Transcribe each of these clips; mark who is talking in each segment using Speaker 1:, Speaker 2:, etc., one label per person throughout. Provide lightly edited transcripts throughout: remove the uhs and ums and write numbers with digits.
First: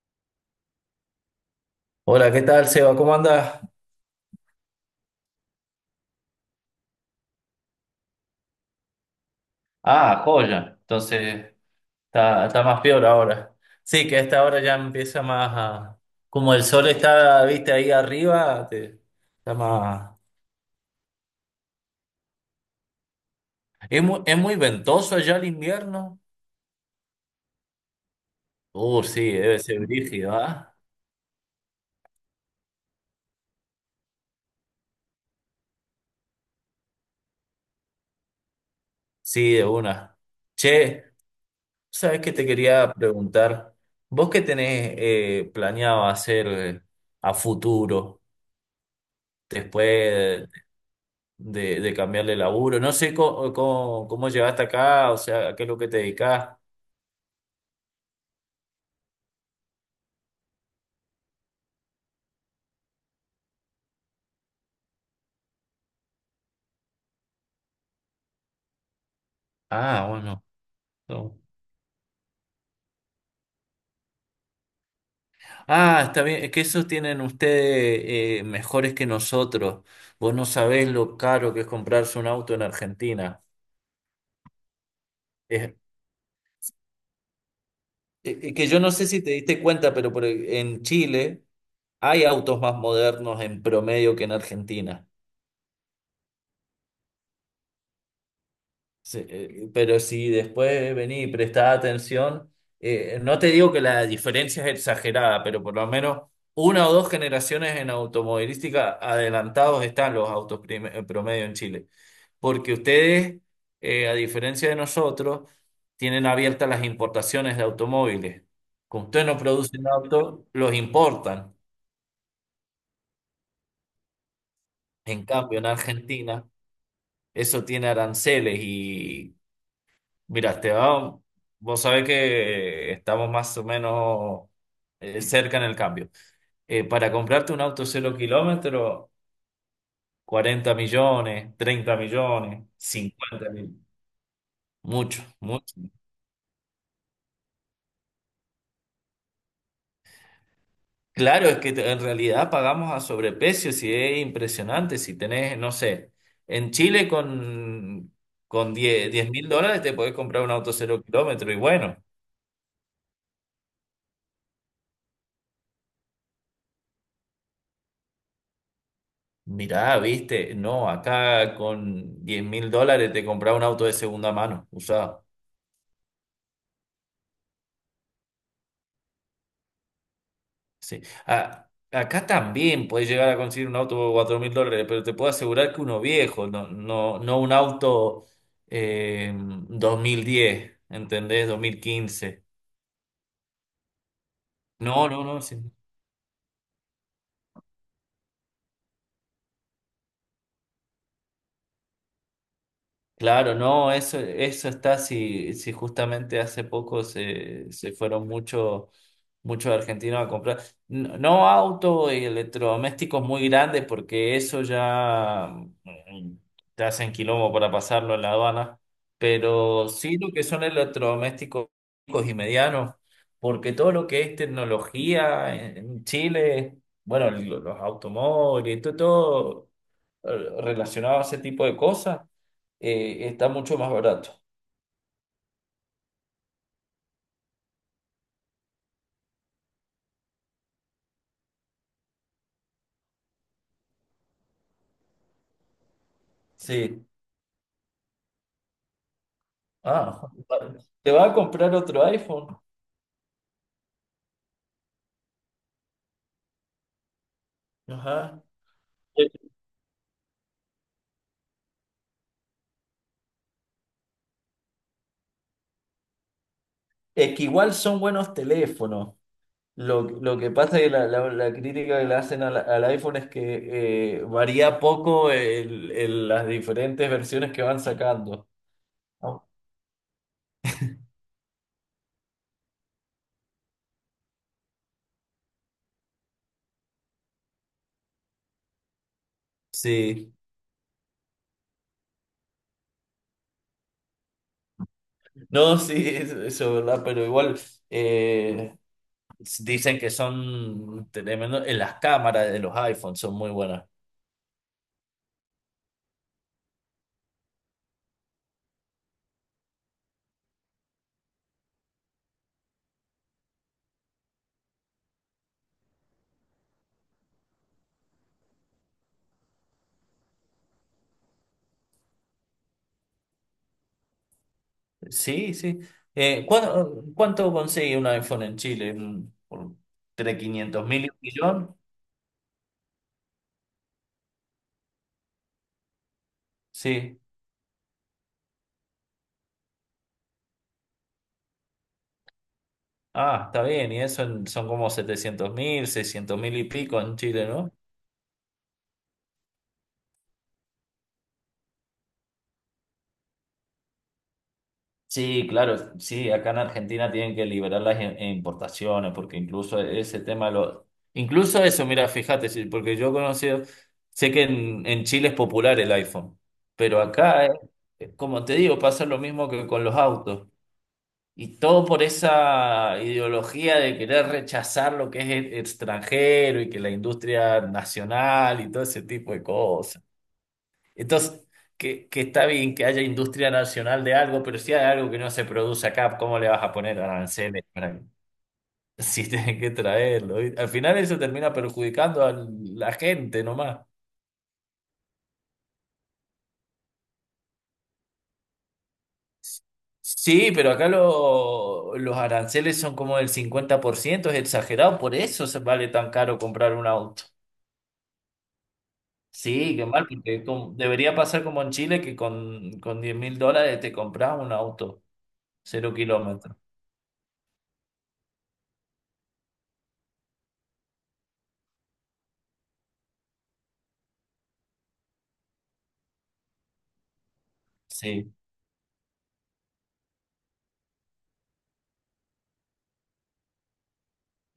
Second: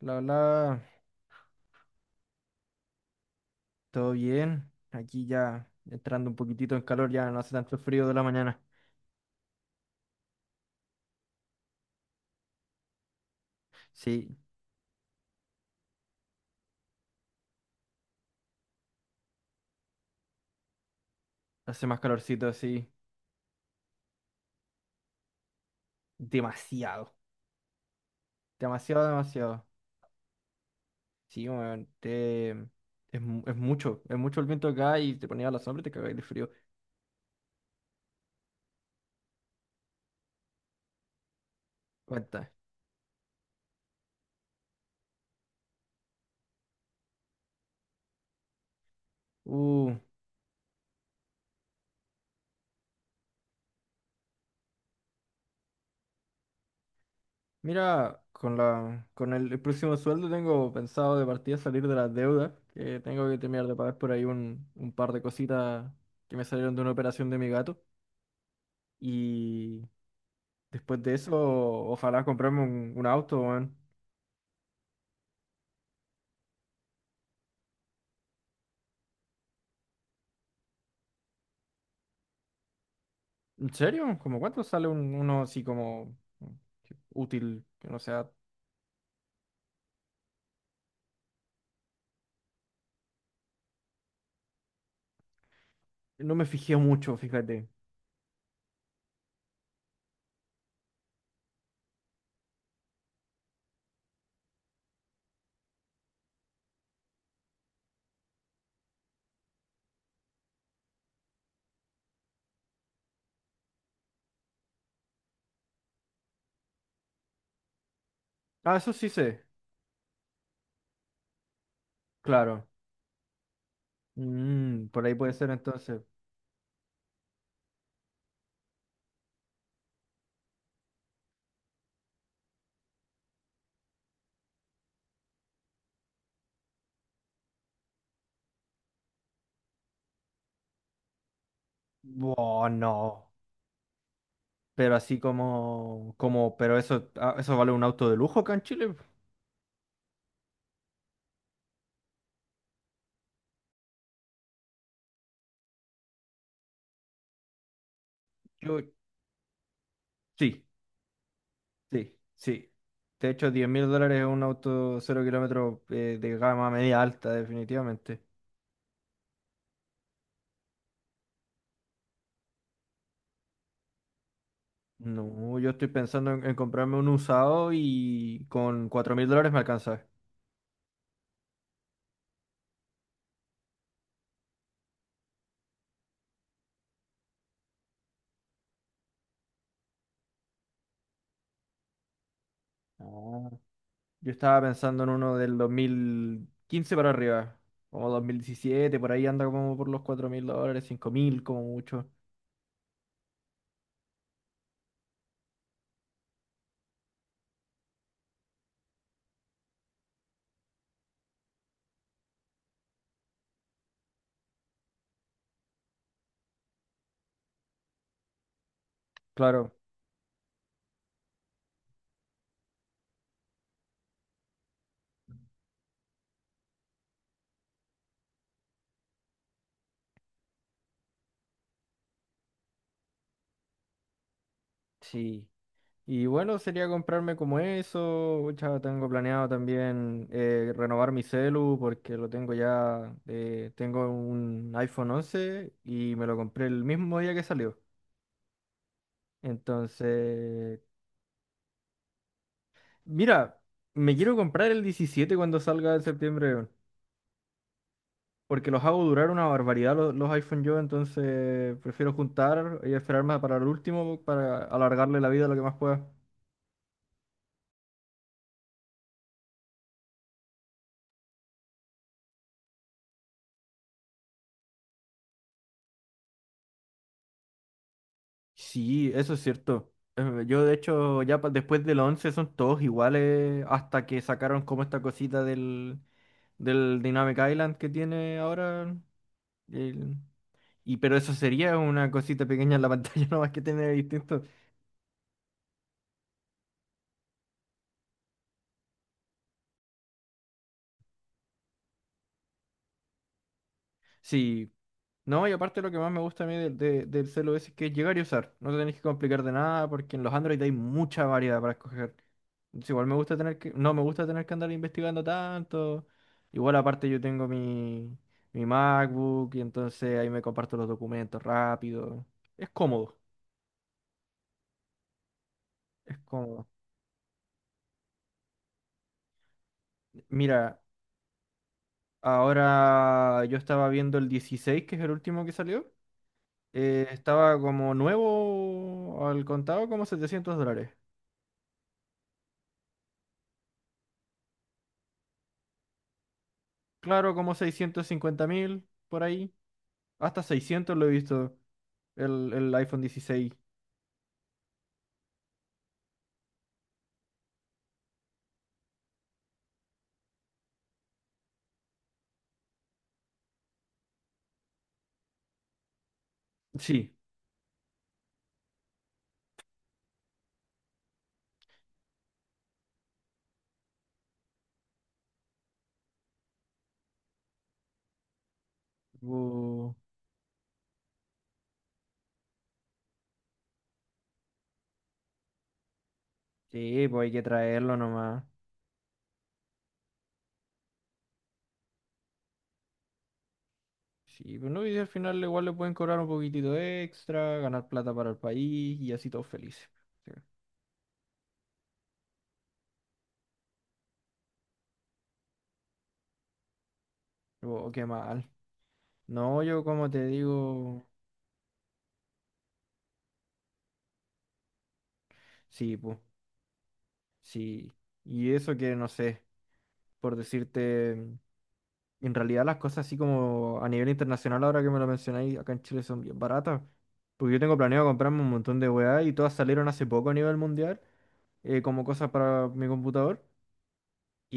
Speaker 1: La Hola,
Speaker 2: Hola, ¿qué tal, Seba? ¿Cómo andas?
Speaker 1: todo bien. Aquí ya entrando un poquitito en calor, ya no hace tanto frío de la mañana.
Speaker 2: Ah, joya. Entonces, está más peor ahora. Sí, que a
Speaker 1: Sí,
Speaker 2: esta hora ya empieza más a. Como el sol está, viste, ahí arriba, está más.
Speaker 1: hace más calorcito así.
Speaker 2: ¿Es muy ventoso allá el invierno?
Speaker 1: Demasiado. Demasiado,
Speaker 2: Sí, debe
Speaker 1: demasiado.
Speaker 2: ser brígido, ¿ah?
Speaker 1: Sí, weón, es, es mucho. Es mucho el viento acá y te ponía a la sombra y te cagáis de frío.
Speaker 2: Sí, de una. Che, ¿sabes qué te
Speaker 1: Cuenta.
Speaker 2: quería preguntar? ¿Vos qué tenés planeado hacer a futuro?
Speaker 1: Uh,
Speaker 2: Después de cambiar de laburo. No sé cómo llegaste acá, o sea, a qué es lo que te dedicás.
Speaker 1: mira, con el próximo sueldo tengo pensado de partida salir de las deudas, que tengo que terminar de pagar por ahí un par de cositas que me salieron de una operación de mi gato. y
Speaker 2: Ah, bueno.
Speaker 1: Después de eso,
Speaker 2: No.
Speaker 1: ojalá comprarme un auto, weón.
Speaker 2: Ah, está bien, es que esos tienen ustedes mejores que nosotros. Vos no sabés lo caro que es comprarse un auto en Argentina.
Speaker 1: ¿En serio? ¿Cómo cuánto sale uno así
Speaker 2: Es,
Speaker 1: como útil? Que no sea.
Speaker 2: es que yo no sé si te diste cuenta, pero en Chile hay autos más modernos en promedio que en Argentina.
Speaker 1: No me fijé mucho, fíjate.
Speaker 2: Sí, pero si después venís y prestás atención, no te digo que la diferencia es exagerada, pero por lo menos una o dos generaciones en automovilística adelantados están los autos promedio en Chile. Porque ustedes, a diferencia de nosotros, tienen abiertas las importaciones de automóviles.
Speaker 1: Ah, eso
Speaker 2: Como
Speaker 1: sí
Speaker 2: ustedes no
Speaker 1: sé.
Speaker 2: producen autos, los importan.
Speaker 1: Claro. Mm, por ahí
Speaker 2: En
Speaker 1: puede ser
Speaker 2: cambio, en
Speaker 1: entonces.
Speaker 2: Argentina, eso tiene aranceles. Mira, Esteban, vos sabés que estamos más o menos cerca en el cambio. Para comprarte un auto cero kilómetro, 40 millones, 30 millones,
Speaker 1: Oh, no.
Speaker 2: 50, mil.
Speaker 1: Pero así
Speaker 2: Mucho, mucho.
Speaker 1: pero eso, ah, eso vale un auto de lujo acá en Chile.
Speaker 2: Claro, es que en realidad pagamos a sobreprecio, si es impresionante, si tenés, no sé, en Chile con
Speaker 1: Yo,
Speaker 2: US$10.000 te podés comprar un
Speaker 1: sí,
Speaker 2: auto cero kilómetro y bueno.
Speaker 1: sí. De hecho, $10.000 es un auto cero kilómetros de gama media alta, definitivamente.
Speaker 2: Mirá, viste, no, acá con 10 mil dólares te compraba un auto de segunda mano, usado.
Speaker 1: No, yo estoy pensando en comprarme un usado y con $4.000 me alcanza.
Speaker 2: Sí. Acá también puedes llegar a conseguir un auto por 4 mil dólares, pero te puedo asegurar que uno viejo, no, no, no un auto eh, 2010, ¿entendés? 2015.
Speaker 1: Ah. Yo estaba pensando
Speaker 2: No,
Speaker 1: en
Speaker 2: no,
Speaker 1: uno
Speaker 2: no, sí.
Speaker 1: del 2015 para arriba, como 2017 por ahí anda como por los $4.000, 5.000 como mucho.
Speaker 2: Claro, no, eso está, si justamente hace poco se fueron muchos argentinos a comprar. No, no autos y electrodomésticos muy grandes, porque eso ya mm, te hacen quilombo para pasarlo en la aduana.
Speaker 1: Claro,
Speaker 2: Pero sí lo que son electrodomésticos chicos y medianos, porque todo lo que es tecnología en Chile, bueno, los automóviles, todo, todo relacionado a ese tipo de cosas está mucho más barato.
Speaker 1: sí. Y bueno, sería comprarme como eso. Pucha, tengo planeado también renovar mi celu porque lo tengo ya. Tengo un iPhone 11 y me lo compré el
Speaker 2: Sí.
Speaker 1: mismo día que salió.
Speaker 2: Ah,
Speaker 1: Entonces,
Speaker 2: te vas a comprar otro iPhone.
Speaker 1: mira, me quiero comprar el 17 cuando salga en septiembre, weón,
Speaker 2: Ajá.
Speaker 1: porque los hago
Speaker 2: Eh,
Speaker 1: durar una barbaridad los iPhone yo, entonces prefiero juntar y esperarme para el último para alargarle la vida lo que más pueda.
Speaker 2: Es que igual son buenos teléfonos. Lo que pasa es que la crítica que le hacen al iPhone es que varía poco las diferentes versiones que van sacando.
Speaker 1: Sí, eso es
Speaker 2: ¿No?
Speaker 1: cierto. Yo de hecho ya después del 11 son todos iguales hasta que sacaron como esta cosita del Dynamic Island que tiene ahora. el-
Speaker 2: Sí,
Speaker 1: Y pero eso sería una cosita pequeña en la pantalla nomás que tiene distinto.
Speaker 2: no, sí, eso es verdad, pero igual eh, dicen que son tremendo, en las cámaras de los iPhones son muy buenas.
Speaker 1: Sí, no, y aparte lo que más me gusta a mí del celu es que es llegar y usar. No te tenés que complicar de nada porque en los Android hay mucha variedad para escoger. Entonces, igual me gusta tener que, no me gusta tener que andar investigando tanto. Igual aparte yo tengo mi MacBook y entonces ahí me comparto los documentos rápido. Es cómodo,
Speaker 2: Sí, sí.
Speaker 1: es cómodo.
Speaker 2: ¿Cuánto consigue un iPhone en Chile? ¿Por
Speaker 1: Mira,
Speaker 2: 3.500 mil y un millón?
Speaker 1: ahora yo estaba viendo el 16, que es el último que salió.
Speaker 2: Sí.
Speaker 1: Estaba como nuevo al contado como $700.
Speaker 2: Ah, está bien. Y eso son como 700.000, 600.000 y pico en
Speaker 1: Claro,
Speaker 2: Chile,
Speaker 1: como
Speaker 2: ¿no?
Speaker 1: 650.000 por ahí. Hasta 600 lo he visto el iPhone 16.
Speaker 2: Sí, claro. Sí, acá en Argentina tienen que liberar las importaciones porque incluso ese tema lo. Incluso eso, mira, fíjate, sí, porque yo he conocido, sé que en Chile es popular el iPhone, pero
Speaker 1: Sí.
Speaker 2: acá, como te digo, pasa lo mismo que con los autos. Y todo por esa ideología de querer rechazar lo que es extranjero y que la industria nacional y todo ese tipo de
Speaker 1: Bu-
Speaker 2: cosas. Entonces, que está bien que haya industria nacional de algo, pero si hay algo que no se produce acá, ¿cómo le vas a poner
Speaker 1: sí, pues hay que
Speaker 2: aranceles
Speaker 1: traerlo
Speaker 2: para
Speaker 1: nomás.
Speaker 2: si tienen que traerlo? Y al final eso termina perjudicando a la gente nomás.
Speaker 1: Sí, pues no, y al final igual le pueden cobrar un poquitito extra, ganar plata para el país y así todos felices. Sí.
Speaker 2: Sí, pero acá los aranceles son como del 50%, es exagerado, por eso se vale tan caro comprar un auto.
Speaker 1: Oh, qué mal. No,
Speaker 2: Sí,
Speaker 1: yo
Speaker 2: qué mal,
Speaker 1: como te
Speaker 2: porque
Speaker 1: digo,
Speaker 2: debería pasar como en Chile que con 10 mil dólares te compras un auto, cero
Speaker 1: sí, pues,
Speaker 2: kilómetros.
Speaker 1: sí. Y eso que no sé, por decirte. Y en realidad las cosas así como a nivel internacional, ahora que me lo mencionáis, acá en Chile son bien baratas. Porque yo tengo planeado
Speaker 2: Sí,
Speaker 1: comprarme un montón de weá y todas salieron hace poco a nivel mundial, como cosas para mi computador.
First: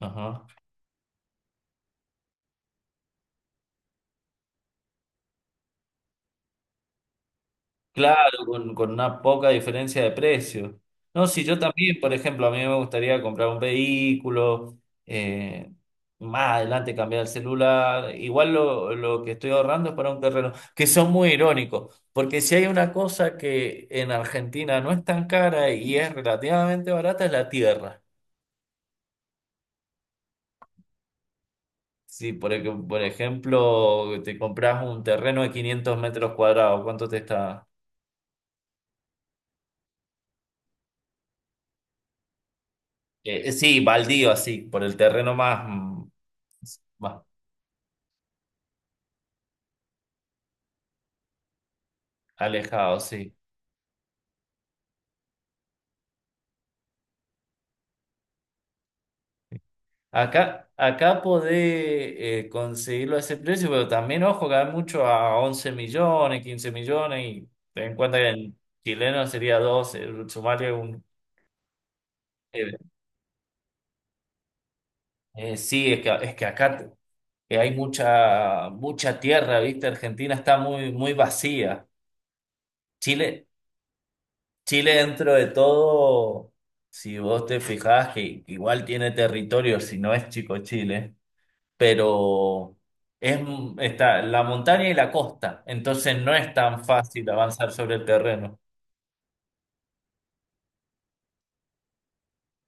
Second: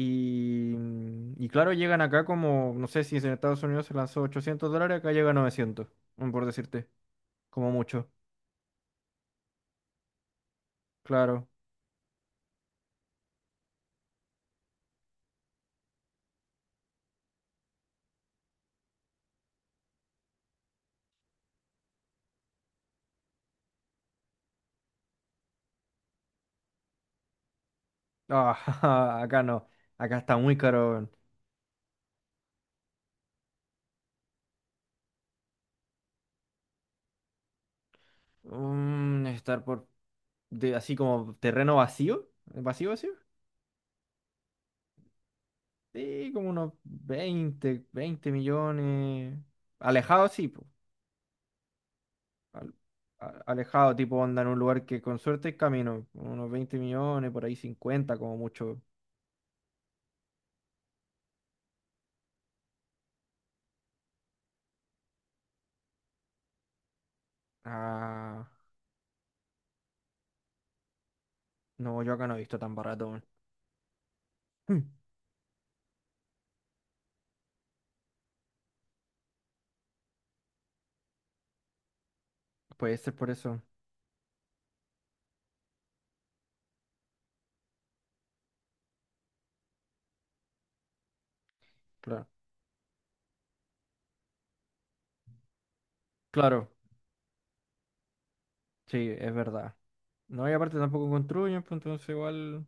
Speaker 2: ajá.
Speaker 1: mm, Y claro, llegan acá como, no sé si en Estados Unidos se lanzó $800, acá llega a 900, mm, por decirte, como mucho.
Speaker 2: Claro, con una poca diferencia de precio. No, si
Speaker 1: Claro.
Speaker 2: yo también, por ejemplo, a mí me gustaría comprar un vehículo, eh, más adelante cambiar el celular. Igual lo que estoy ahorrando es para un terreno, que son muy irónicos, porque si hay una cosa que en Argentina no es tan cara y es relativamente barata, es la tierra.
Speaker 1: Ah, acá no, acá está muy caro. Weón.
Speaker 2: Sí, por ejemplo, te compras un terreno de 500 metros cuadrados, ¿cuánto te está?
Speaker 1: Mm, estar por, de, así como terreno vacío, vacío, vacío.
Speaker 2: Sí, baldío, así, por el terreno más, mm,
Speaker 1: Sí, como unos
Speaker 2: más
Speaker 1: 20, 20.000.000. Alejado, sí, po. Al-
Speaker 2: alejado, sí.
Speaker 1: alejado, tipo onda en un lugar que con suerte es camino. Unos 20.000.000, por ahí 50 como mucho.
Speaker 2: Acá podés conseguirlo a ese precio, pero también, ojo, que hay mucho a 11 millones, 15 millones, y ten en cuenta que
Speaker 1: Ah,
Speaker 2: en chileno sería 12, sumarle un.
Speaker 1: no, yo acá no he visto tan
Speaker 2: eh,
Speaker 1: barato. Weón. Hmm,
Speaker 2: sí, es que, acá que hay mucha, mucha tierra, ¿viste? Argentina está muy, muy vacía.
Speaker 1: puede ser por
Speaker 2: Chile,
Speaker 1: eso.
Speaker 2: Chile dentro de todo, si vos te fijás que igual tiene territorio, si no es chico Chile,
Speaker 1: Claro.
Speaker 2: pero es, está la montaña y la costa, entonces no es
Speaker 1: Claro,
Speaker 2: tan fácil avanzar sobre el terreno.
Speaker 1: sí, es verdad. No, y aparte tampoco construyen, pues entonces igual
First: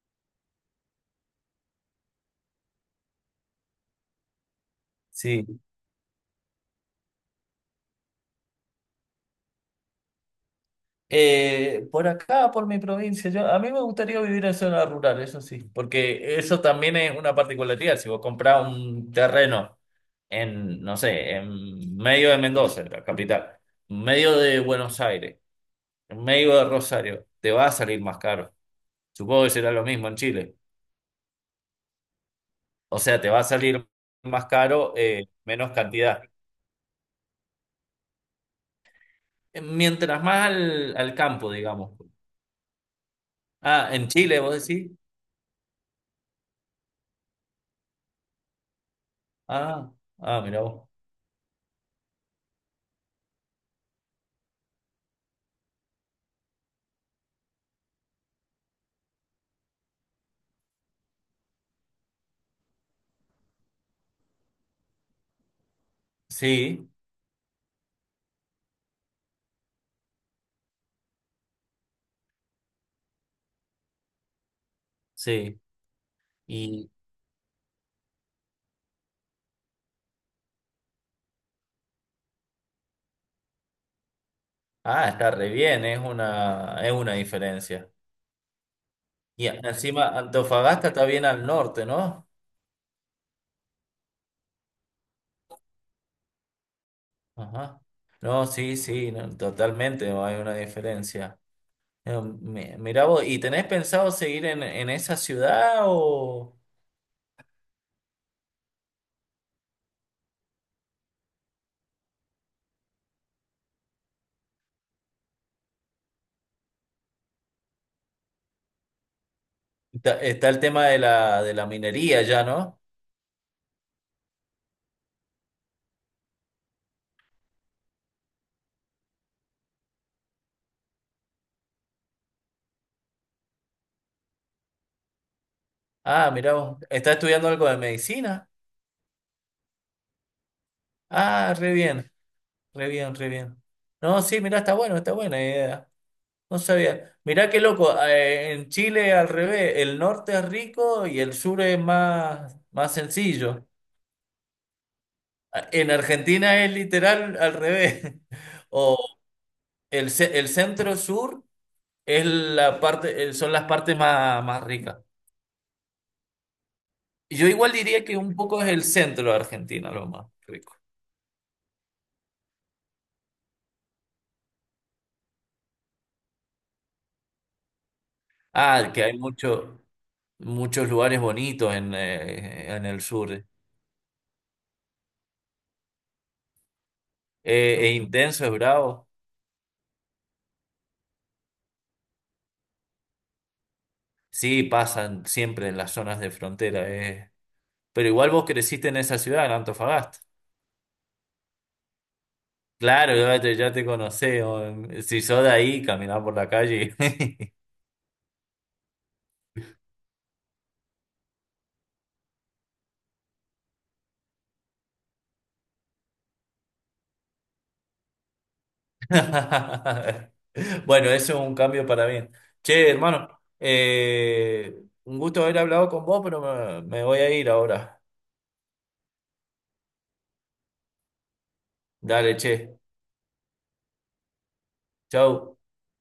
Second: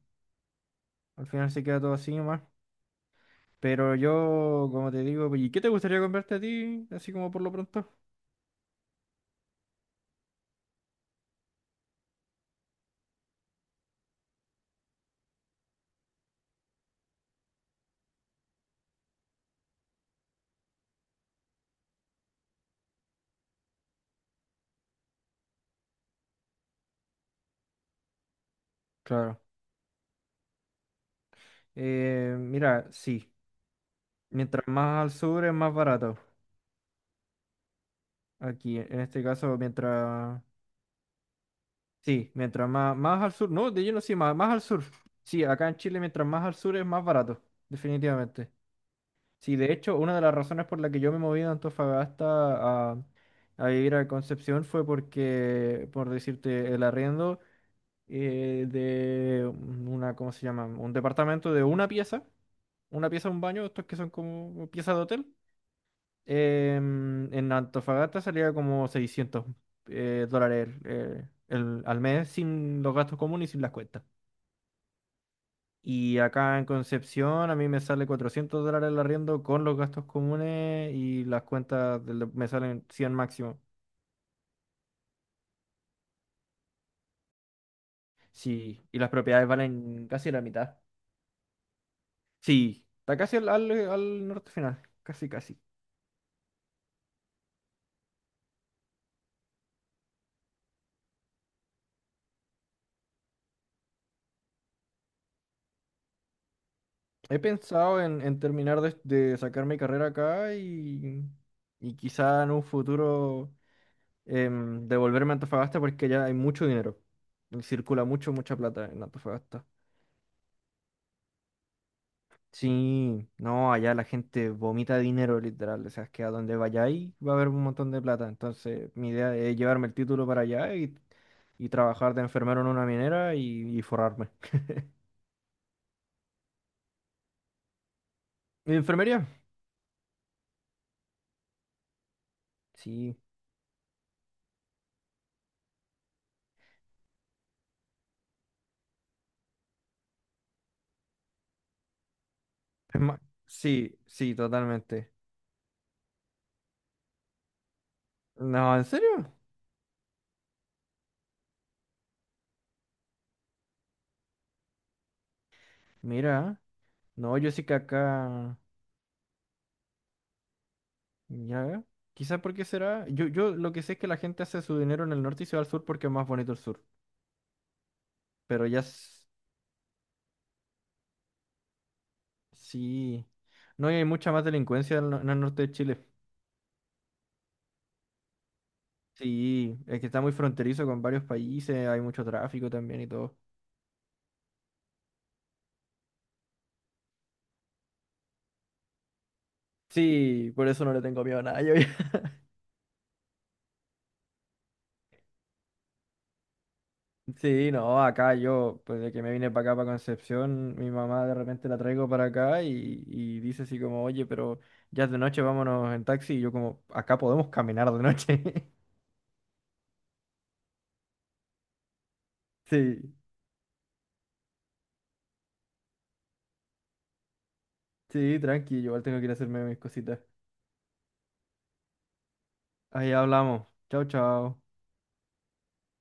Speaker 1: al final se queda todo así nomás. Pero yo, como te digo, pues, ¿y qué
Speaker 2: Sí.
Speaker 1: te gustaría comprarte a ti? Así como por lo pronto.
Speaker 2: Por acá, por mi provincia, a mí me gustaría vivir en zona rural, eso sí, porque eso también es una particularidad. Si vos comprás un terreno en, no sé, en medio de Mendoza, la capital, medio de Buenos Aires. En medio de Rosario, te va a salir más caro.
Speaker 1: Claro.
Speaker 2: Supongo que será lo mismo en Chile.
Speaker 1: Mira,
Speaker 2: O sea, te
Speaker 1: sí.
Speaker 2: va a salir más
Speaker 1: Mientras
Speaker 2: caro,
Speaker 1: más al sur es
Speaker 2: menos
Speaker 1: más barato.
Speaker 2: cantidad.
Speaker 1: Aquí, en este caso,
Speaker 2: Mientras
Speaker 1: mientras...
Speaker 2: más al campo, digamos.
Speaker 1: Sí, mientras más, más al sur. No, de
Speaker 2: Ah,
Speaker 1: lleno
Speaker 2: en
Speaker 1: sí, más,
Speaker 2: Chile,
Speaker 1: más
Speaker 2: vos
Speaker 1: al sur.
Speaker 2: decís.
Speaker 1: Sí, acá en Chile, mientras más al sur es más barato. Definitivamente. Sí, de
Speaker 2: Ah,
Speaker 1: hecho, una de las
Speaker 2: ah, mira
Speaker 1: razones por
Speaker 2: vos.
Speaker 1: la que yo me moví de Antofagasta a vivir a Concepción fue porque, por decirte, el arriendo de una, ¿cómo se llama? Un departamento de una pieza. Una pieza, un baño, estos que son como piezas de hotel.
Speaker 2: Sí,
Speaker 1: En Antofagasta salía como 600 dólares al mes sin los gastos comunes y sin las cuentas.
Speaker 2: sí.
Speaker 1: Y acá en
Speaker 2: Y,
Speaker 1: Concepción a mí me sale $400 el arriendo con los gastos comunes y las cuentas me salen 100 máximo.
Speaker 2: está re bien, es una diferencia.
Speaker 1: Sí, y las propiedades
Speaker 2: Y
Speaker 1: valen
Speaker 2: encima,
Speaker 1: casi la mitad.
Speaker 2: Antofagasta está bien al norte, ¿no?
Speaker 1: Sí, está casi al norte final, casi casi.
Speaker 2: Ajá. No, sí, sí, no, totalmente, no hay una diferencia. Mira vos, ¿y tenés pensado seguir en esa ciudad o
Speaker 1: He pensado en terminar de sacar mi carrera acá y quizá en un futuro devolverme a Antofagasta porque ya hay mucho dinero. Y circula mucho, mucha plata en Antofagasta.
Speaker 2: está el tema de la minería ya, ¿no?
Speaker 1: Sí, no, allá la gente vomita dinero literal, o sea, es que a donde vayáis va a haber un montón de plata. Entonces, mi idea es llevarme el título para allá y trabajar de enfermero en una minera y forrarme.
Speaker 2: Ah, mira vos, ¿estás estudiando algo de medicina?
Speaker 1: ¿En enfermería?
Speaker 2: Ah, re bien, re bien,
Speaker 1: Sí.
Speaker 2: re bien. No, sí, mira, está bueno, está buena idea. No sabía. Mirá qué loco, en Chile al revés, el norte es rico y el sur es más, más
Speaker 1: Es más,
Speaker 2: sencillo.
Speaker 1: sí, sí, totalmente.
Speaker 2: Ah, en Argentina es literal al revés.
Speaker 1: No, ¿en
Speaker 2: O
Speaker 1: serio?
Speaker 2: el centro sur. Son las partes más, más ricas.
Speaker 1: Mira, no,
Speaker 2: Yo
Speaker 1: yo sí
Speaker 2: igual
Speaker 1: que
Speaker 2: diría que un
Speaker 1: acá.
Speaker 2: poco es el centro de Argentina lo más rico.
Speaker 1: Ya, quizá porque será. Yo lo que sé es que la gente hace su dinero en el norte y se va al sur porque es más bonito el sur. Pero ya
Speaker 2: Ah, que hay muchos lugares bonitos en el
Speaker 1: sí.
Speaker 2: sur.
Speaker 1: No y hay mucha más delincuencia en, el no- en el norte de Chile.
Speaker 2: Es intenso, es bravo.
Speaker 1: Sí, es que está muy fronterizo con varios países, hay mucho tráfico también y todo.
Speaker 2: Sí, pasan siempre en las zonas de frontera. Pero igual vos creciste en esa ciudad, en Antofagasta.
Speaker 1: Sí, por eso no le tengo miedo a nada.
Speaker 2: Claro, ya te conocí. Si sos de ahí, caminás por la calle.
Speaker 1: Sí, no, acá yo, pues de que me vine para acá, para Concepción, mi mamá de repente la traigo para acá y dice así como, oye, pero ya es de noche, vámonos en taxi. Y yo como, acá podemos caminar de noche.
Speaker 2: Bueno, eso es un cambio para bien. Che,
Speaker 1: Sí.
Speaker 2: hermano, un gusto haber hablado con vos, pero me voy a ir ahora.
Speaker 1: Sí, tranqui, yo igual tengo que ir a hacerme mis cositas.
Speaker 2: Dale, che.
Speaker 1: Ahí hablamos. Chao, chao.
Speaker 2: Chau.